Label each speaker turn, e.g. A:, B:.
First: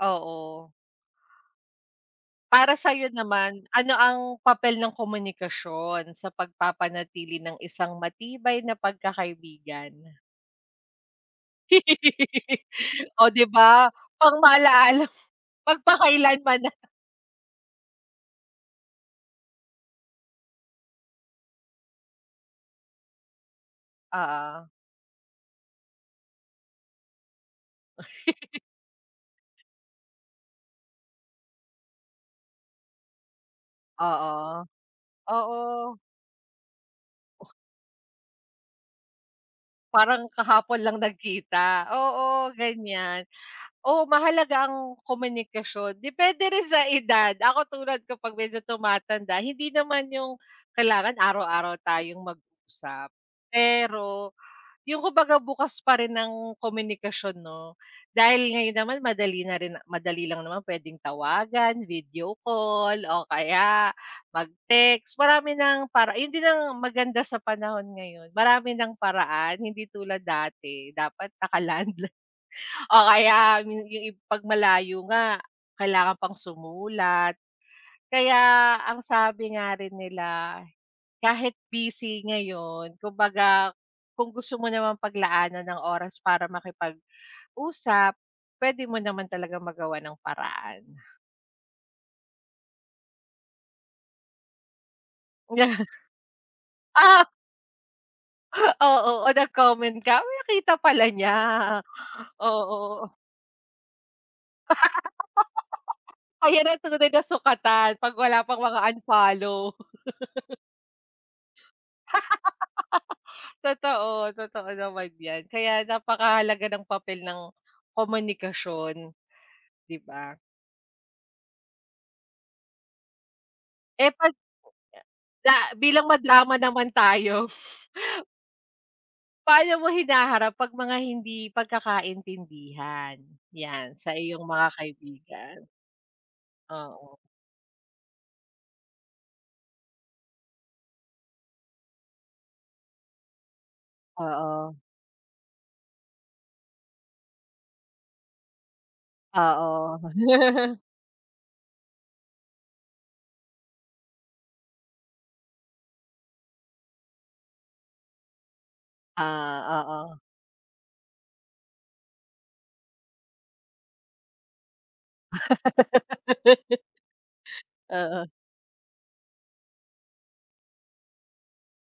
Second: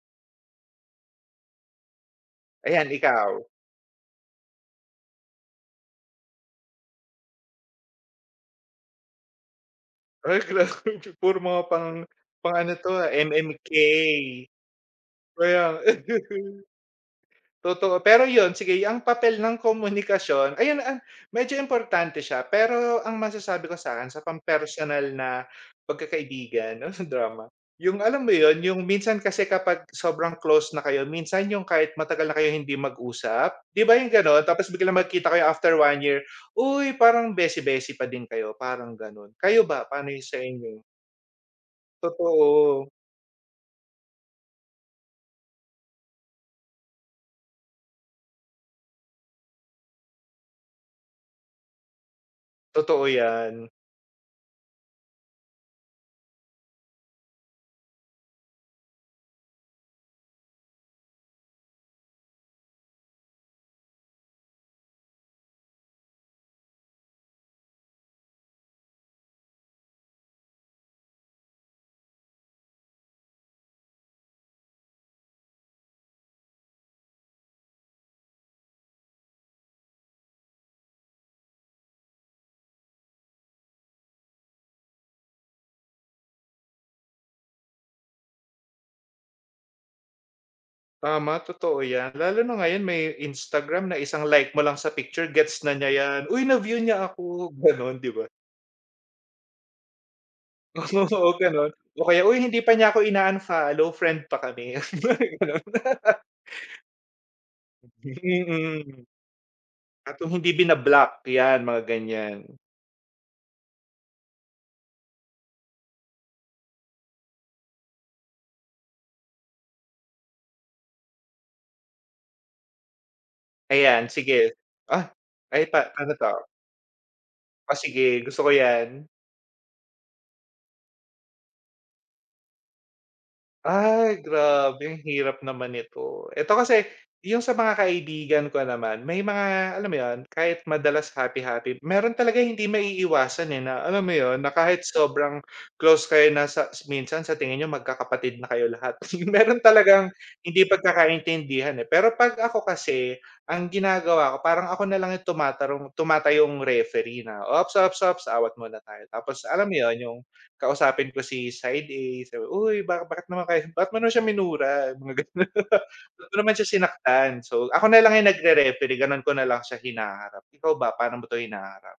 A: Oo. Para
B: Ayan,
A: sa'yo
B: ikaw?
A: naman, ano ang papel ng komunikasyon sa pagpapanatili ng isang matibay na pagkakaibigan?
B: Ay, grabe puro mga pang pang ano to, ah,
A: Oh, di
B: MMK.
A: ba, pang-Maalaala Mo,
B: Kaya nga.
A: Magpakailanman, ah.
B: Totoo, pero yun, sige ang papel ng komunikasyon, ayun, ah, medyo importante siya, pero ang masasabi ko sa'kin sa
A: Oo.
B: pampersonal na pagkakaibigan, oh, nag-drama? Yung alam mo yun, yung minsan kasi kapag sobrang close na kayo, minsan yung kahit matagal na kayong hindi mag-usap, di ba, yung gano'n?
A: Oo.
B: Tapos biglang magkikita kayo after
A: Oo.
B: 1 year, uy, parang
A: O
B: beshy-beshy pa din kayo, parang gano'n. Kayo ba, paano yung
A: Parang
B: sa
A: kahapon
B: inyo?
A: lang nagkita, oo,
B: Totoo.
A: ganyan. Oo, mahalaga ang komunikasyon, depende rin sa edad. Ako, tulad ko 'pag medyo tumatanda, hindi naman yung kailangan araw-araw tayong
B: Totoo,
A: mag-usap,
B: yan.
A: pero yung kumbaga bukas pa rin ang komunikasyon, 'no? Dahil ngayon naman madali na rin madali lang naman, pwedeng tawagan, video call o kaya mag-text. Marami ng para yun din ang maganda sa panahon ngayon, marami ng paraan hindi tulad dati dapat naka-landa o kaya min yung i pag malayo nga, kailangan pang sumulat. Kaya ang sabi nga rin nila, kahit busy ngayon, kumbaga kung gusto mo namang paglaanan ng oras para makipag-usap, pwede mo naman talagang magawan ng paraan.
B: Tama, totoo yan. Lalo na ngayon, may Instagram na isang like mo lang sa picture, gets na
A: Ya
B: niya yan, "Uy, na-view niya
A: Ah!
B: ako." gano'n, di ba?
A: Oo, oh, nag-comment ka. "Uy, nakita pala niya."
B: Oo, ganun. Oh, kaya, "Uy, hindi pa niya ako
A: Oo.
B: ina-unfollow, friend pa kami." yung mga gano'n.
A: Ayan na, tunay na sukatan 'pag
B: Hmm,
A: wala pang mga
B: mm.
A: unfollow.
B: At kung hindi bina-block, yan, mga ganyan.
A: Totoo, totoo naman yan. Kaya napakahalaga ng papel ng komunikasyon, di ba?
B: Ayan,
A: Eh, 'pag
B: sige. Ah! Ay,
A: Da
B: pa
A: bilang
B: paano 'to?
A: madrama naman tayo.
B: Oh, sige, gusto ko yan.
A: Paano mo hinaharap 'pag mga hindi pagkakaintindihan, yan, sa
B: Ay,
A: iyong mga
B: grabe, ang hirap
A: kaibigan?
B: naman nito. Eto kasi,
A: Oo.
B: yung sa mga kaibigan ko naman may mga alam mo yon, kahit madalas happy-happy, meron talaga hindi maiiwasan, eh, na alam mo yun, na
A: Oo.
B: kahit sobrang close kayo na sa minsan sa tingin niyo magkakapatid na kayo lahat, meron
A: Oo.
B: talagang hindi pagkakaintindihan, eh. Pero 'pag ako kasi, ang ginagawa ko parang ako na lang yung tumatarong tumatayong referee na, "Ops, ops, ops, awat muna tayo." Tapos alam mo
A: Ah,
B: yun, yung
A: oo.
B: kausapin ko, si side A sabi, "Uy, ba bakit naman kayo bakit mo naman siya minura?" yung mga gano'n, "Ba't mo naman siya sinaktan?" So ako na lang
A: Oo.
B: yung nagre-referee, gano'n ko na lang siya hinaharap. Ikaw ba, paano mo 'to hinaharap?